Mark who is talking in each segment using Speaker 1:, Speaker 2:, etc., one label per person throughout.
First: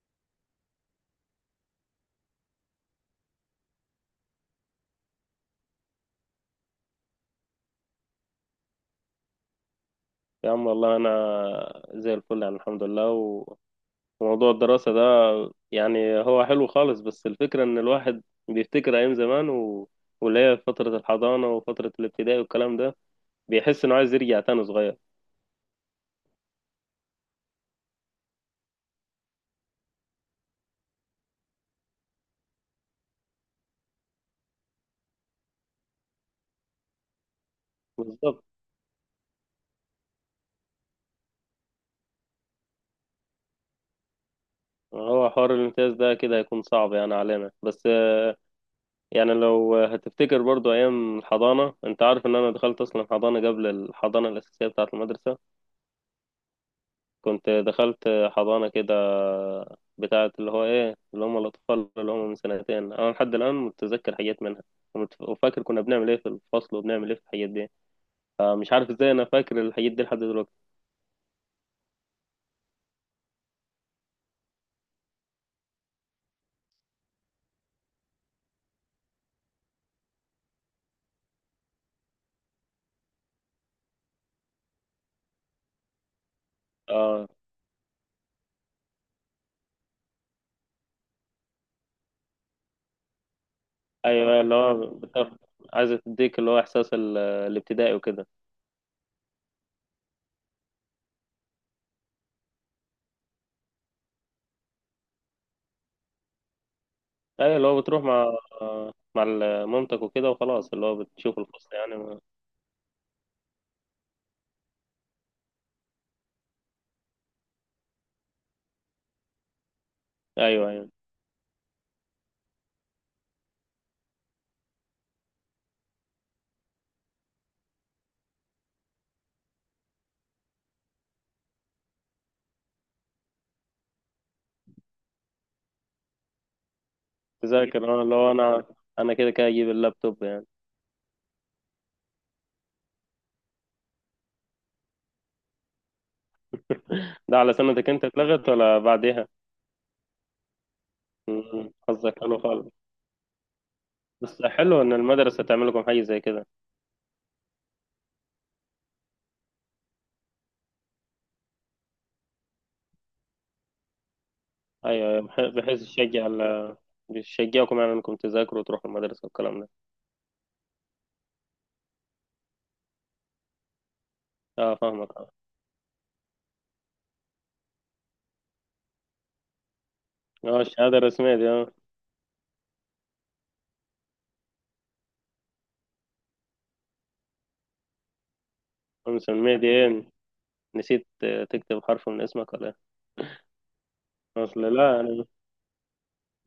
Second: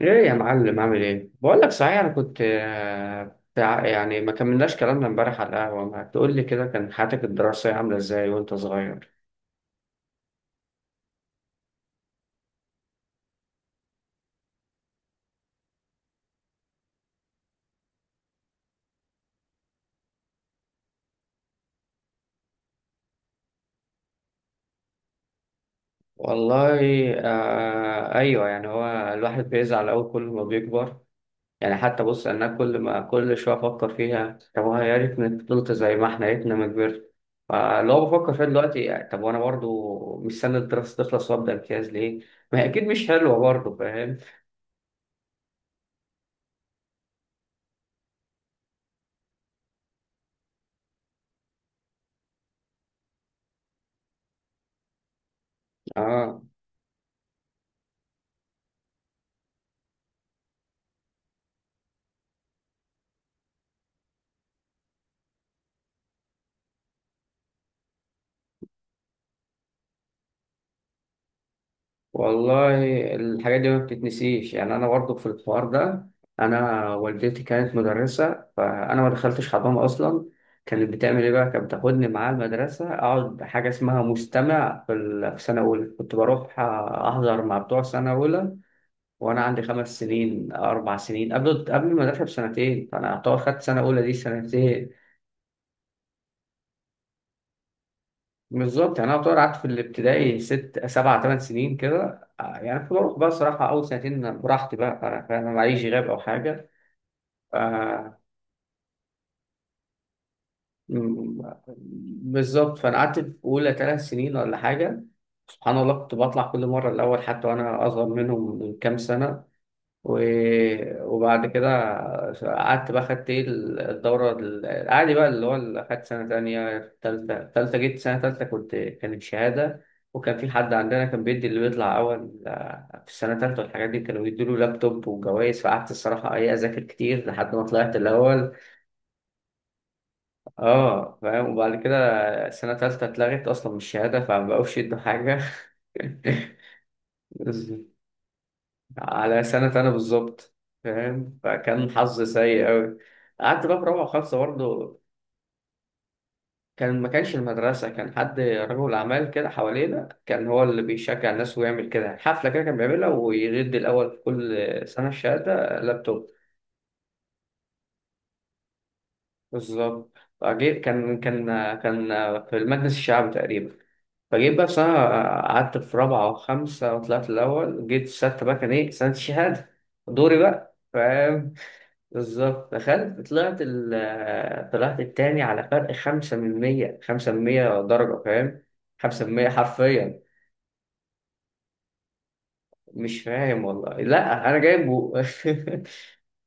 Speaker 1: ايه يا معلم عامل ايه؟ بقول لك صحيح، انا كنت يعني ما كملناش كلامنا امبارح على القهوه. ما تقول لي كده كان حياتك الدراسيه عامله ازاي وانت صغير؟
Speaker 2: يا عم والله انا زي الفل يعني الحمد لله وموضوع الدراسة ده يعني هو حلو خالص بس الفكرة ان الواحد بيفتكر ايام زمان واللي هي فترة الحضانة وفترة الابتدائي والكلام ده بيحس انه عايز يرجع تاني صغير.
Speaker 1: والله آه ايوه، يعني هو الواحد بيزعل قوي كل ما بيكبر. يعني حتى بص انا كل ما كل شويه افكر فيها، طب هو يا ريتني فضلت زي ما احنا، يا ريتنا ما كبرت. فاللي هو بفكر
Speaker 2: بالظبط،
Speaker 1: فيها دلوقتي، يعني طب وانا برضو مستني الدراسه تخلص وابدا امتياز ليه؟ ما هي اكيد مش حلوه برضو، فاهم.
Speaker 2: هو حوار الامتياز ده كده هيكون صعب يعني علينا. بس يعني لو هتفتكر برضو ايام الحضانة، انت عارف ان انا دخلت اصلا حضانة قبل الحضانة الاساسية بتاعة المدرسة.
Speaker 1: اه
Speaker 2: كنت دخلت حضانة كده بتاعة اللي هو إيه اللي هم الأطفال اللي هم من سنتين. أنا لحد الآن متذكر حاجات منها، وفاكر كنا بنعمل إيه في الفصل وبنعمل إيه في الحاجات دي. فمش عارف إزاي أنا فاكر الحاجات دي لحد دلوقتي.
Speaker 1: والله الحاجات دي ما بتتنسيش. يعني انا برضه في الحوار ده، انا والدتي كانت مدرسه فانا ما دخلتش حضانه اصلا. كانت بتعمل ايه بقى؟ كانت بتاخدني معاها المدرسه اقعد حاجه اسمها مستمع في سنه اولى، كنت بروح
Speaker 2: آه،
Speaker 1: احضر مع بتوع سنه اولى وانا عندي خمس سنين، اربع سنين، قبل المدرسه بسنتين. فانا اعتبر خدت سنه اولى دي
Speaker 2: أيوه،
Speaker 1: سنتين.
Speaker 2: عايزة تديك اللي هو إحساس الابتدائي وكده.
Speaker 1: بالظبط، يعني انا طبعا قعدت في الابتدائي ست سبع ثمان سنين كده يعني كنت بروح بقى الصراحه. اول سنتين براحتي بقى، انا فاهم، معيش غياب او حاجه.
Speaker 2: أيوه، اللي هو بتروح
Speaker 1: آه،
Speaker 2: مع مامتك وكده وخلاص، اللي هو بتشوف
Speaker 1: م-
Speaker 2: الفصل يعني
Speaker 1: بالظبط، فانا قعدت في اولى ثلاث سنين ولا حاجه. سبحان الله كنت بطلع كل مره الاول، حتى وانا اصغر منهم من كام سنه.
Speaker 2: أيوه أيوه،
Speaker 1: وبعد كده قعدت بقى، خدت ايه الدورة العادي بقى، اللي هو اللي خدت سنة تانية تالتة. تالتة جيت سنة تالتة كنت، كانت شهادة. وكان في حد عندنا كان بيدي اللي بيطلع أول في السنة التالتة، والحاجات دي كانوا بيدوله لابتوب وجوائز. فقعدت الصراحة ايه، أذاكر كتير لحد ما طلعت
Speaker 2: تذاكر، آه، اللي هو
Speaker 1: الأول.
Speaker 2: أنا أنا كده كده أجيب اللابتوب يعني.
Speaker 1: اه فاهم. وبعد كده السنة التالتة اتلغت أصلا من الشهادة فما بقوش يدوا حاجة.
Speaker 2: ده على سنتك أنت اتلغت ولا بعديها؟
Speaker 1: على سنة أنا بالظبط، فاهم،
Speaker 2: مم.
Speaker 1: فكان
Speaker 2: قصدك
Speaker 1: حظ
Speaker 2: حلو
Speaker 1: سيء
Speaker 2: خالص.
Speaker 1: أوي. قعدت بقى في رابعة وخمسة
Speaker 2: بس حلو ان
Speaker 1: برضه.
Speaker 2: المدرسه تعمل لكم حاجه زي كده.
Speaker 1: كان، ما كانش المدرسة، كان حد رجل أعمال كده حوالينا، كان هو اللي بيشجع الناس ويعمل كده. يعني حفلة كده كان بيعملها ويرد الأول في كل سنة
Speaker 2: ايوه أيوة،
Speaker 1: الشهادة
Speaker 2: بحيث
Speaker 1: لابتوب.
Speaker 2: يشجع بيشجعكم يعني انكم تذاكروا وتروحوا المدرسه والكلام ده.
Speaker 1: بالظبط، فجيت، كان في المجلس الشعبي تقريبا. فجيت بقى في
Speaker 2: اه
Speaker 1: سنة،
Speaker 2: فاهمك، اه.
Speaker 1: قعدت في رابعة وخمسة وطلعت الأول. جيت في ستة بقى كان إيه سنة الشهادة، دوري
Speaker 2: آه،
Speaker 1: بقى،
Speaker 2: الشهاده الرسميه دي،
Speaker 1: فاهم.
Speaker 2: اه.
Speaker 1: بالظبط، دخلت طلعت ال، طلعت التاني على فرق خمسة من مية. خمسة من مية درجة، فاهم، خمسة من مية
Speaker 2: مسميه دي ايه؟
Speaker 1: حرفيا.
Speaker 2: نسيت. آه، تكتب حرف من اسمك ولا ايه؟
Speaker 1: مش فاهم والله، لا أنا
Speaker 2: اصل لا
Speaker 1: جايبه.
Speaker 2: يعني.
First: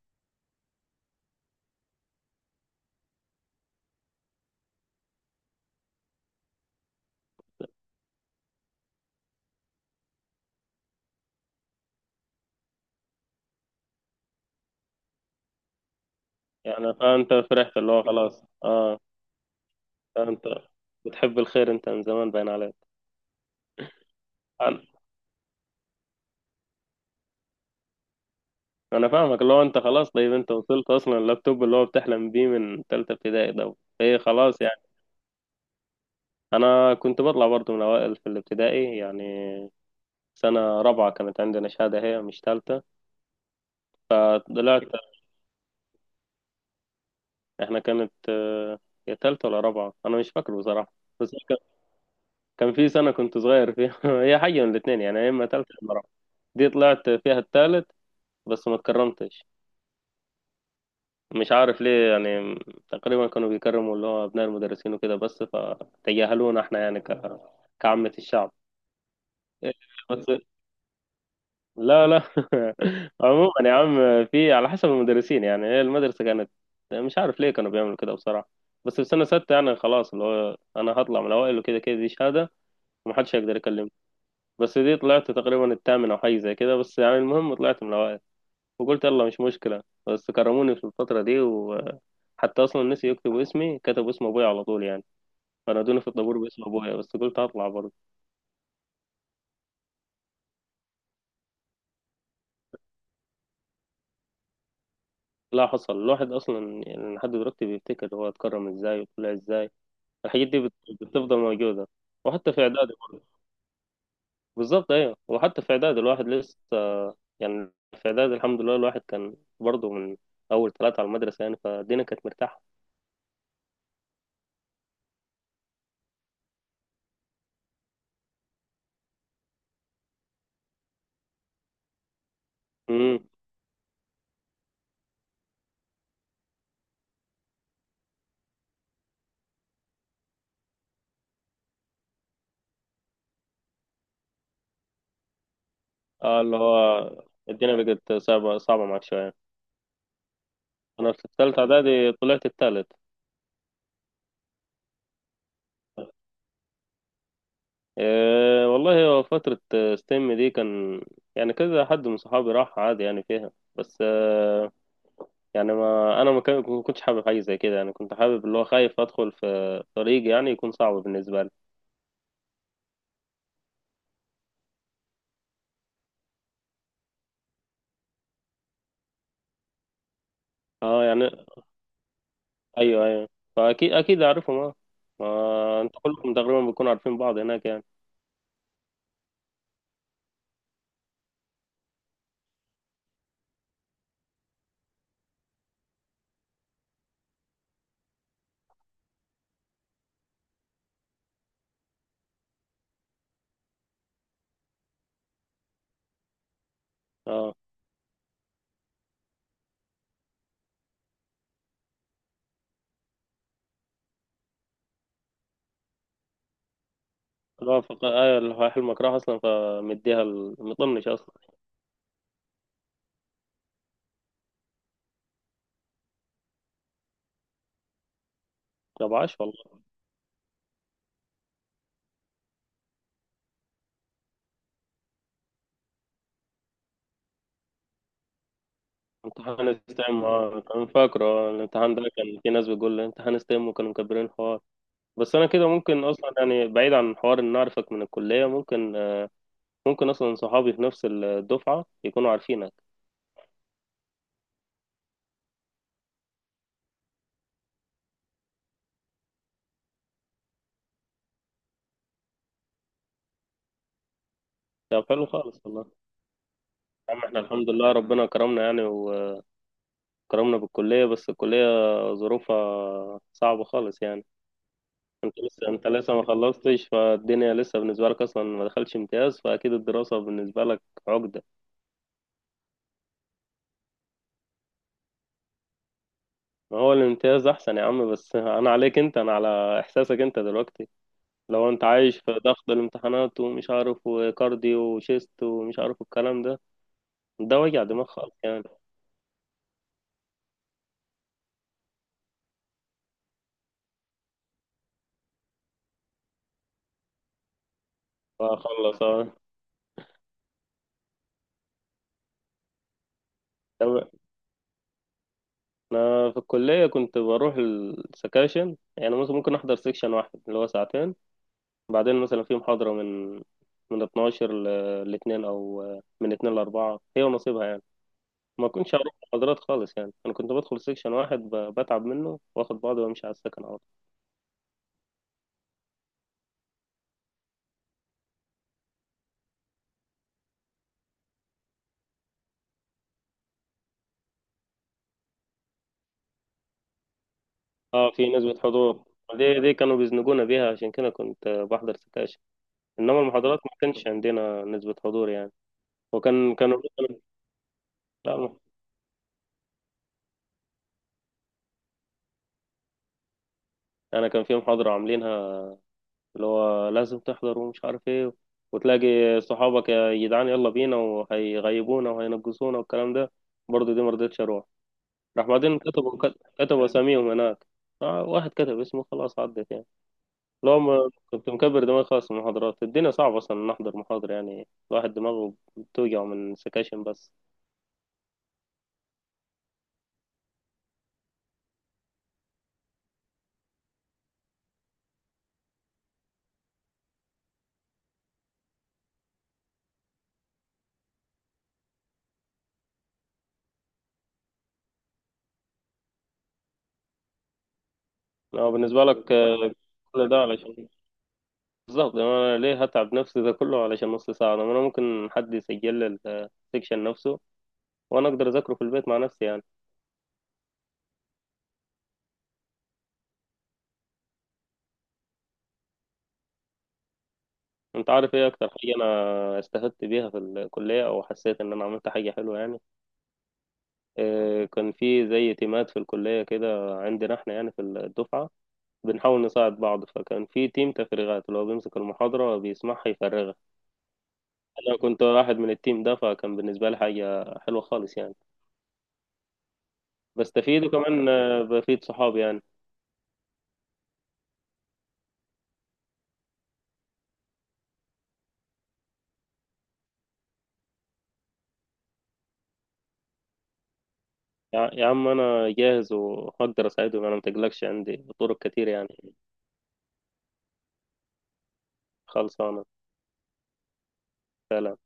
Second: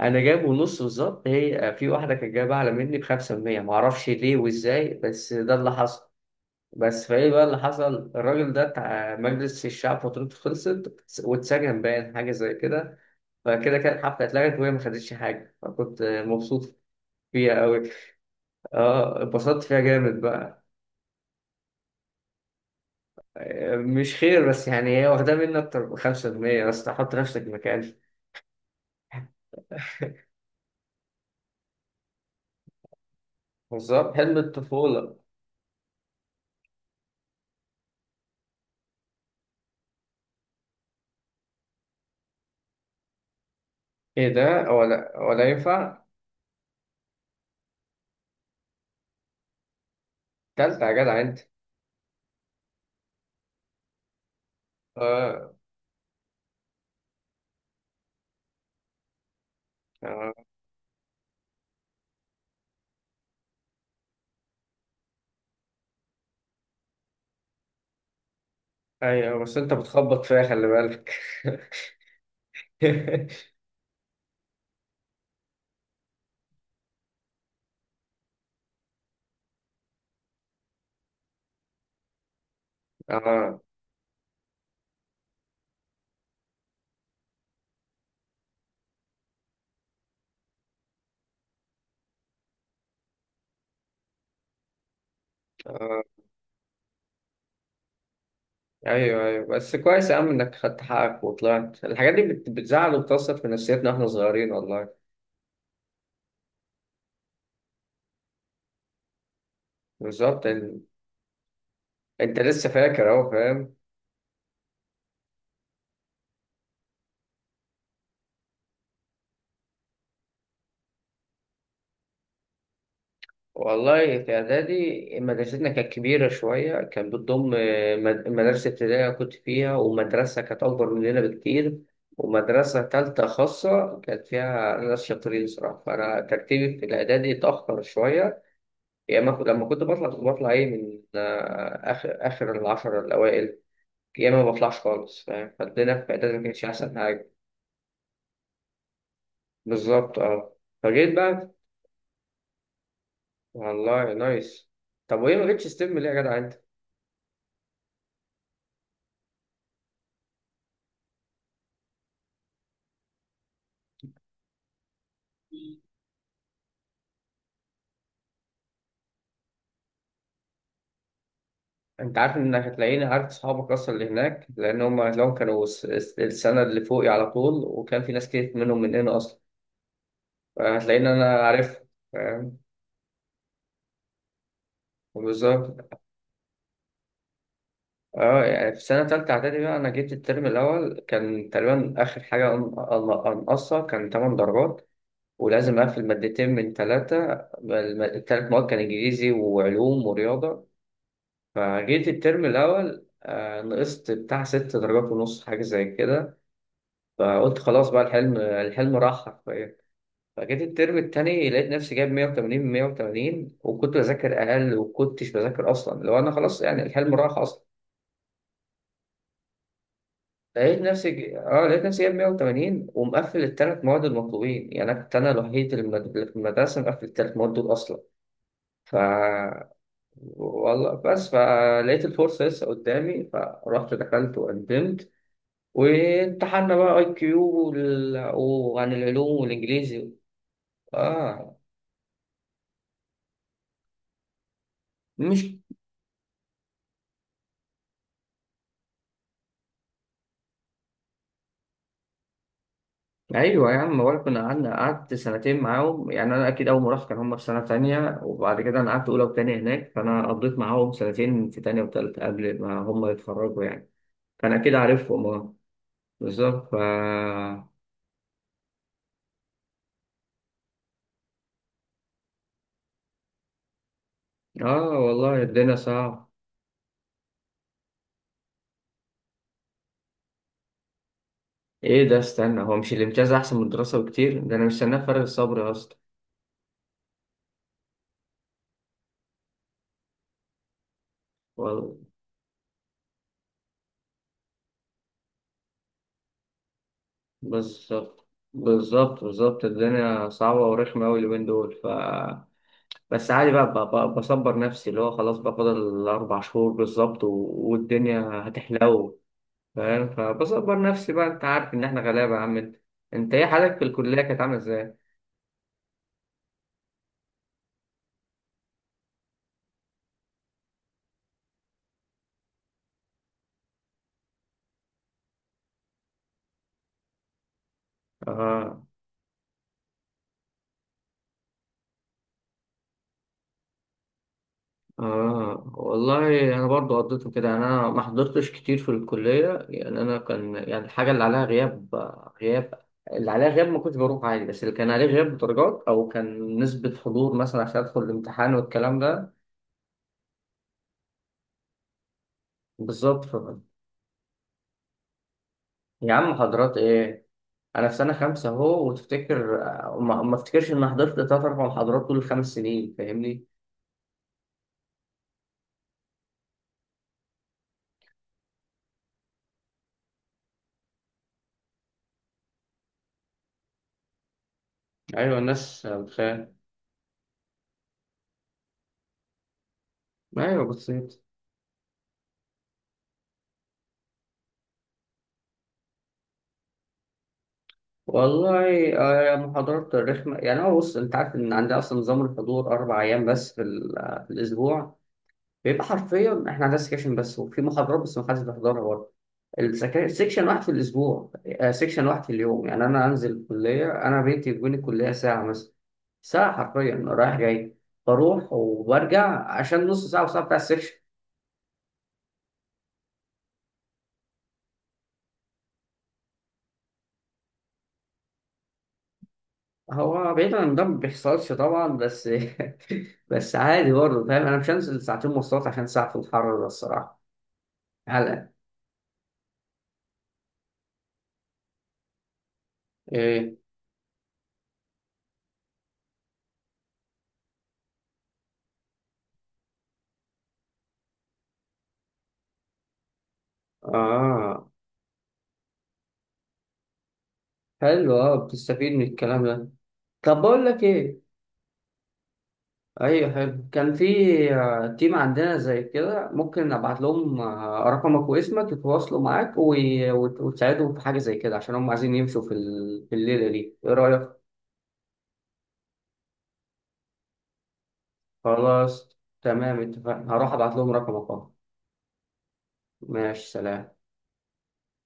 Speaker 1: أنا جايبه نص بالظبط، هي في واحدة كانت جايبة أعلى مني بخمسة من مية، معرفش ليه وإزاي، بس ده اللي حصل. بس فإيه بقى اللي حصل، الراجل ده بتاع مجلس الشعب فترته خلصت واتسجن، باين حاجة زي كده. فكده كانت الحفلة اتلغت وهي ما خدتش حاجة، فكنت مبسوط
Speaker 2: يعني فانت
Speaker 1: فيها
Speaker 2: فرحت،
Speaker 1: أوي.
Speaker 2: اللي هو خلاص، اه.
Speaker 1: اه اتبسطت فيها جامد
Speaker 2: انت
Speaker 1: بقى.
Speaker 2: بتحب الخير انت، من زمان باين عليك.
Speaker 1: مش خير بس،
Speaker 2: انا،
Speaker 1: يعني هي واخدة مني أكتر بخمسة جنيه بس، حط نفسك مكاني.
Speaker 2: أنا فاهمك، اللي هو انت خلاص. طيب انت وصلت اصلا اللابتوب اللي هو بتحلم بيه من ثالثه ابتدائي ده.
Speaker 1: بالظبط،
Speaker 2: ايه
Speaker 1: حلم
Speaker 2: خلاص.
Speaker 1: الطفولة.
Speaker 2: انا كنت بطلع برضو من اوائل في الابتدائي يعني. سنة رابعة كانت عندنا شهادة، هي مش تالتة.
Speaker 1: إيه ده،
Speaker 2: طلعت،
Speaker 1: ولا ينفع.
Speaker 2: احنا كانت، آه، يا تالتة ولا رابعة انا مش فاكر
Speaker 1: تالتة يا
Speaker 2: بصراحة.
Speaker 1: جدع
Speaker 2: بس
Speaker 1: أنت.
Speaker 2: كان كان في سنة كنت صغير فيها هي حاجة من الاتنين يعني، يا اما
Speaker 1: اه.
Speaker 2: تالتة يا اما رابعة. دي طلعت فيها التالت بس ما اتكرمتش.
Speaker 1: اه
Speaker 2: مش عارف ليه يعني. تقريبا كانوا بيكرموا اللي هو ابناء المدرسين وكده بس، فتجاهلونا احنا يعني كعامة الشعب.
Speaker 1: أيوه، بس أنت بتخبط
Speaker 2: بس،
Speaker 1: فيها خلي بالك.
Speaker 2: لا لا عموما يا عم، في على حسب المدرسين. يعني هي المدرسة كانت، مش عارف ليه كانوا بيعملوا كده بصراحة. بس في سنة ستة يعني خلاص، اللي هو أنا هطلع من الأوائل وكده كده، دي شهادة ومحدش هيقدر
Speaker 1: اه.
Speaker 2: يكلمني. بس دي طلعت تقريبا الثامن أو حاجة زي كده، بس يعني المهم طلعت من الأوائل وقلت يلا مش مشكلة. بس كرموني في الفترة دي، وحتى أصلا نسي يكتبوا اسمي، كتبوا اسم أبويا على طول يعني. فنادوني
Speaker 1: اه
Speaker 2: في الطابور باسم أبويا بس قلت هطلع برضه.
Speaker 1: أيوه أيوه، بس كويس يا عم إنك خدت حقك وطلعت. الحاجات دي بتزعل وبتأثر في نفسيتنا إحنا صغيرين والله.
Speaker 2: لا حصل، الواحد أصلا يعني لحد دلوقتي بيفتكر هو اتكرم إزاي وطلع إزاي.
Speaker 1: بالظبط،
Speaker 2: الحاجات دي
Speaker 1: إن-،
Speaker 2: بتفضل موجودة.
Speaker 1: أنت
Speaker 2: وحتى في
Speaker 1: لسه
Speaker 2: إعدادي
Speaker 1: فاكر
Speaker 2: برضه.
Speaker 1: أهو، فاهم.
Speaker 2: بالظبط أيوة، وحتى في إعدادي الواحد لسه، يعني في إعدادي الحمد لله الواحد كان برضه من أول ثلاثة على المدرسة يعني، فالدنيا كانت مرتاحة.
Speaker 1: والله في إعدادي مدرستنا كانت كبيرة شوية، كانت بتضم مدرسة ابتدائية كنت فيها، ومدرسة كانت أكبر مننا بكتير، ومدرسة
Speaker 2: امم،
Speaker 1: تالتة خاصة كانت فيها ناس شاطرين صراحة. فأنا ترتيبي في الإعدادي اتأخر شوية. يا إما لما كنت بطلع كنت بطلع إيه من آخر العشرة الأوائل، يا إما ما بطلعش خالص، فاهم. فالدنيا في إعدادي
Speaker 2: آه،
Speaker 1: ما
Speaker 2: اللي
Speaker 1: كانتش
Speaker 2: هو
Speaker 1: أحسن حاجة.
Speaker 2: الدنيا بقت صعبة، صعبة معاك شوية.
Speaker 1: بالظبط أه.
Speaker 2: أنا
Speaker 1: فجيت
Speaker 2: في
Speaker 1: بقى،
Speaker 2: الثالثة إعدادي طلعت الثالث.
Speaker 1: والله نايس. طب وإيه ما جبتش ستيم ليه يا جدع أنت؟
Speaker 2: إيه والله، هو فترة ستيم دي كان، يعني كذا حد من صحابي راح عادي يعني فيها، بس آه، يعني ما انا ما كان- ما كنتش حابب حاجه زي كده يعني. كنت حابب اللي هو خايف ادخل في طريق يعني يكون صعب بالنسبه لي.
Speaker 1: انت عارف انك هتلاقيني عارف اصحابك اصلا اللي هناك، لان هم هتلاقيهم كانوا السنه اللي فوقي على طول، وكان في ناس كتير منهم من هنا اصلا.
Speaker 2: اه
Speaker 1: فهتلاقيني
Speaker 2: يعني،
Speaker 1: انا عارف، فاهم.
Speaker 2: ايوه ايوه، فاكيد اكيد اعرفهم، اه.
Speaker 1: بالظبط.
Speaker 2: ما انت كلكم تقريبا بتكونوا عارفين بعض هناك يعني.
Speaker 1: اه يعني في سنه تالته اعدادي بقى انا جيت الترم الاول كان تقريبا اخر حاجه انقصها كان 8 درجات، ولازم اقفل مادتين من ثلاثه. الثلاث مواد كان انجليزي وعلوم ورياضه. فجيت الترم الاول نقصت بتاع ست درجات ونص حاجه زي كده.
Speaker 2: اه.
Speaker 1: فقلت خلاص بقى، الحلم راح حرفيا. فجيت الترم التاني لقيت نفسي جايب 180 من 180، وكنت بذاكر أقل وكنتش بذاكر أصلا، لو أنا خلاص، يعني الحلم راح أصلا.
Speaker 2: لا فق... ايوه، اللي هو حلمك راح اصلا فمديها
Speaker 1: لقيت
Speaker 2: مطمنش
Speaker 1: نفسي ج-
Speaker 2: اصلا.
Speaker 1: اه لقيت نفسي جايب 180 ومقفل التلات مواد المطلوبين. يعني أنا كنت أنا الوحيد اللي في المدرسة مقفل التلات مواد دول أصلا. ف
Speaker 2: طب عاش والله.
Speaker 1: والله، بس فلقيت الفرصة لسه قدامي، فرحت دخلت وقدمت وامتحنا بقى اي كيو وال... وعن العلوم
Speaker 2: امتحان
Speaker 1: والانجليزي.
Speaker 2: استعم، اه، كان فاكره. آه،
Speaker 1: اه
Speaker 2: الامتحان ده كان في ناس بتقول لي امتحان استعم وكانوا مكبرين الحوار. بس انا
Speaker 1: مش.
Speaker 2: كده ممكن اصلا يعني، بعيد عن حوار ان اعرفك من الكليه، ممكن ممكن اصلا صحابي في نفس الدفعه يكونوا عارفينك.
Speaker 1: ايوه يا عم بقول كنا قعدنا، قعدت سنتين معاهم. يعني انا اكيد اول ما رحت كان هم في سنه تانية، وبعد كده انا قعدت اولى وتانية هناك، فانا قضيت معاهم سنتين في تانية وتالتة قبل ما هم يتخرجوا يعني. فانا اكيد
Speaker 2: طب
Speaker 1: عارفهم
Speaker 2: حلو
Speaker 1: اه.
Speaker 2: خالص والله.
Speaker 1: بالظبط ف.
Speaker 2: يا عم احنا الحمد لله ربنا كرمنا يعني، وكرمنا بالكليه، بس الكليه ظروفها صعبه خالص يعني.
Speaker 1: اه
Speaker 2: انت
Speaker 1: والله
Speaker 2: لسه،
Speaker 1: الدنيا
Speaker 2: انت لسه ما
Speaker 1: صعب.
Speaker 2: خلصتش، فالدنيا لسه بالنسبه لك اصلا ما دخلش امتياز، فاكيد الدراسه بالنسبه لك عقده.
Speaker 1: ايه ده، استنى، هو مش الامتياز احسن من الدراسه بكتير؟ ده انا مستناه بفارغ الصبر يا اسطى.
Speaker 2: ما هو الامتياز احسن يا عم، بس انا عليك انت، انا على احساسك انت دلوقتي. لو انت
Speaker 1: وال-،
Speaker 2: عايش في ضغط الامتحانات ومش عارف وكارديو وشيست ومش عارف الكلام ده، ده وجع دماغ
Speaker 1: بالظبط
Speaker 2: خالص يعني.
Speaker 1: بالظبط الدنيا صعبه ورخمه قوي اليومين دول. ف بس عادي بقى، بصبر نفسي اللي هو خلاص بقى، فاضل الأربع شهور بالظبط، والدنيا
Speaker 2: فخلص
Speaker 1: هتحلو،
Speaker 2: آه.
Speaker 1: فاهم. فبصبر نفسي بقى، أنت عارف إن إحنا غلابة يا عم أنت. أنت إيه حالك في
Speaker 2: تمام.
Speaker 1: الكلية؟ كانت عاملة إزاي؟
Speaker 2: انا في الكليه كنت بروح السكاشن، يعني مثلا ممكن احضر سكشن واحد اللي هو ساعتين، بعدين مثلا في محاضره من من 12 ل 2 او من 2 ل 4، هي ونصيبها يعني. ما
Speaker 1: آه.
Speaker 2: كنتش اروح محاضرات خالص يعني، انا كنت بدخل سكشن واحد بتعب منه واخد بعضي وامشي على السكن على طول.
Speaker 1: آه والله أنا برضو قضيته كده، يعني أنا ما حضرتش كتير في الكلية. يعني أنا كان، يعني الحاجة اللي عليها غياب، غياب اللي عليها غياب ما كنتش بروح عادي، بس اللي كان عليه غياب درجات أو كان نسبة حضور مثلا عشان أدخل
Speaker 2: اه، في
Speaker 1: الامتحان
Speaker 2: نسبه
Speaker 1: والكلام
Speaker 2: حضور،
Speaker 1: ده.
Speaker 2: دي كانوا بيزنقونا بيها عشان كده كنت بحضر سكاشن. انما
Speaker 1: بالظبط ف-.
Speaker 2: المحاضرات ما كانش عندنا نسبه حضور يعني.
Speaker 1: يا عم
Speaker 2: وكان
Speaker 1: محاضرات
Speaker 2: كانوا
Speaker 1: إيه، انا في سنه خمسه
Speaker 2: لا
Speaker 1: اهو وتفتكر ما افتكرش اني حضرت ثلاث اربع محاضرات طول الخمس سنين، فاهمني.
Speaker 2: انا كان في محاضره عاملينها اللي هو لازم تحضر ومش عارف ايه، وتلاقي صحابك يا جدعان يلا بينا، وهيغيبونا وهينقصونا والكلام ده. برضه دي مرضتش اروح.
Speaker 1: ايوه
Speaker 2: راح بعدين
Speaker 1: الناس
Speaker 2: كتبوا
Speaker 1: بتخيل.
Speaker 2: كتبوا اساميهم هناك، آه، واحد كتب اسمه خلاص عدت يعني.
Speaker 1: ايوه
Speaker 2: لو ما
Speaker 1: بسيط.
Speaker 2: كنت مكبر دماغي خلاص من المحاضرات، الدنيا صعبة أصلا نحضر محاضرة، يعني الواحد دماغه بتوجع من سكاشن بس.
Speaker 1: والله محاضرات رخمه. يعني هو بص، انت عارف ان عندنا اصلا نظام الحضور اربع ايام بس في, ال- آه، في الاسبوع، بيبقى حرفيا احنا عندنا سكشن بس وفي محاضرات بس ما حدش بيحضرها برضه. سكشن واحد في الاسبوع، سكشن واحد في اليوم. يعني انا انزل الكليه، انا بيتي بين الكليه ساعه مثلا، ساعه حرفيا رايح جاي، بروح
Speaker 2: لو بالنسبة لك،
Speaker 1: وبرجع
Speaker 2: آه،
Speaker 1: عشان نص ساعه
Speaker 2: كل ده
Speaker 1: وساعه بتاع
Speaker 2: علشان،
Speaker 1: السكشن.
Speaker 2: بالظبط. أنا ليه هتعب نفسي ده كله علشان نص ساعة؟ أنا ممكن حد يسجل لي السكشن نفسه وانا اقدر اذاكره في البيت مع نفسي يعني.
Speaker 1: هو بعيدا عن ده ما بيحصلش طبعا، بس بس عادي برضه فاهم. انا مش هنزل ساعتين مواصلات عشان ساعه في الحر ده الصراحه.
Speaker 2: انت عارف ايه
Speaker 1: هلا.
Speaker 2: اكتر حاجه انا استفدت بيها في الكليه او حسيت ان انا عملت حاجه حلوه يعني؟
Speaker 1: ايه.
Speaker 2: إيه، كان في زي تيمات في الكليه كده عندنا احنا يعني في الدفعه، بنحاول نساعد بعض. فكان في تيم تفريغات اللي هو بيمسك المحاضره بيسمعها يفرغها،
Speaker 1: اه
Speaker 2: انا كنت واحد من التيم ده، فكان بالنسبه لي حاجه حلوه
Speaker 1: حلو
Speaker 2: خالص
Speaker 1: اه،
Speaker 2: يعني.
Speaker 1: بتستفيد من الكلام ده. طب بقول لك
Speaker 2: بستفيد،
Speaker 1: ايه.
Speaker 2: وكمان آه، بفيد صحابي يعني.
Speaker 1: ايوه حلو، كان في تيم عندنا زي كده، ممكن ابعت لهم رقمك واسمك يتواصلوا معاك وتساعدهم في حاجه زي كده، عشان هم عايزين يمشوا في الليله دي، ايه رايك؟
Speaker 2: يا عم انا جاهز وهقدر اساعدهم، انا متقلقش عندي طرق كتير يعني.
Speaker 1: خلاص تمام اتفقنا، هروح ابعت لهم رقمك اهو.
Speaker 2: خلصانه.
Speaker 1: ماشي سلام.
Speaker 2: سلام.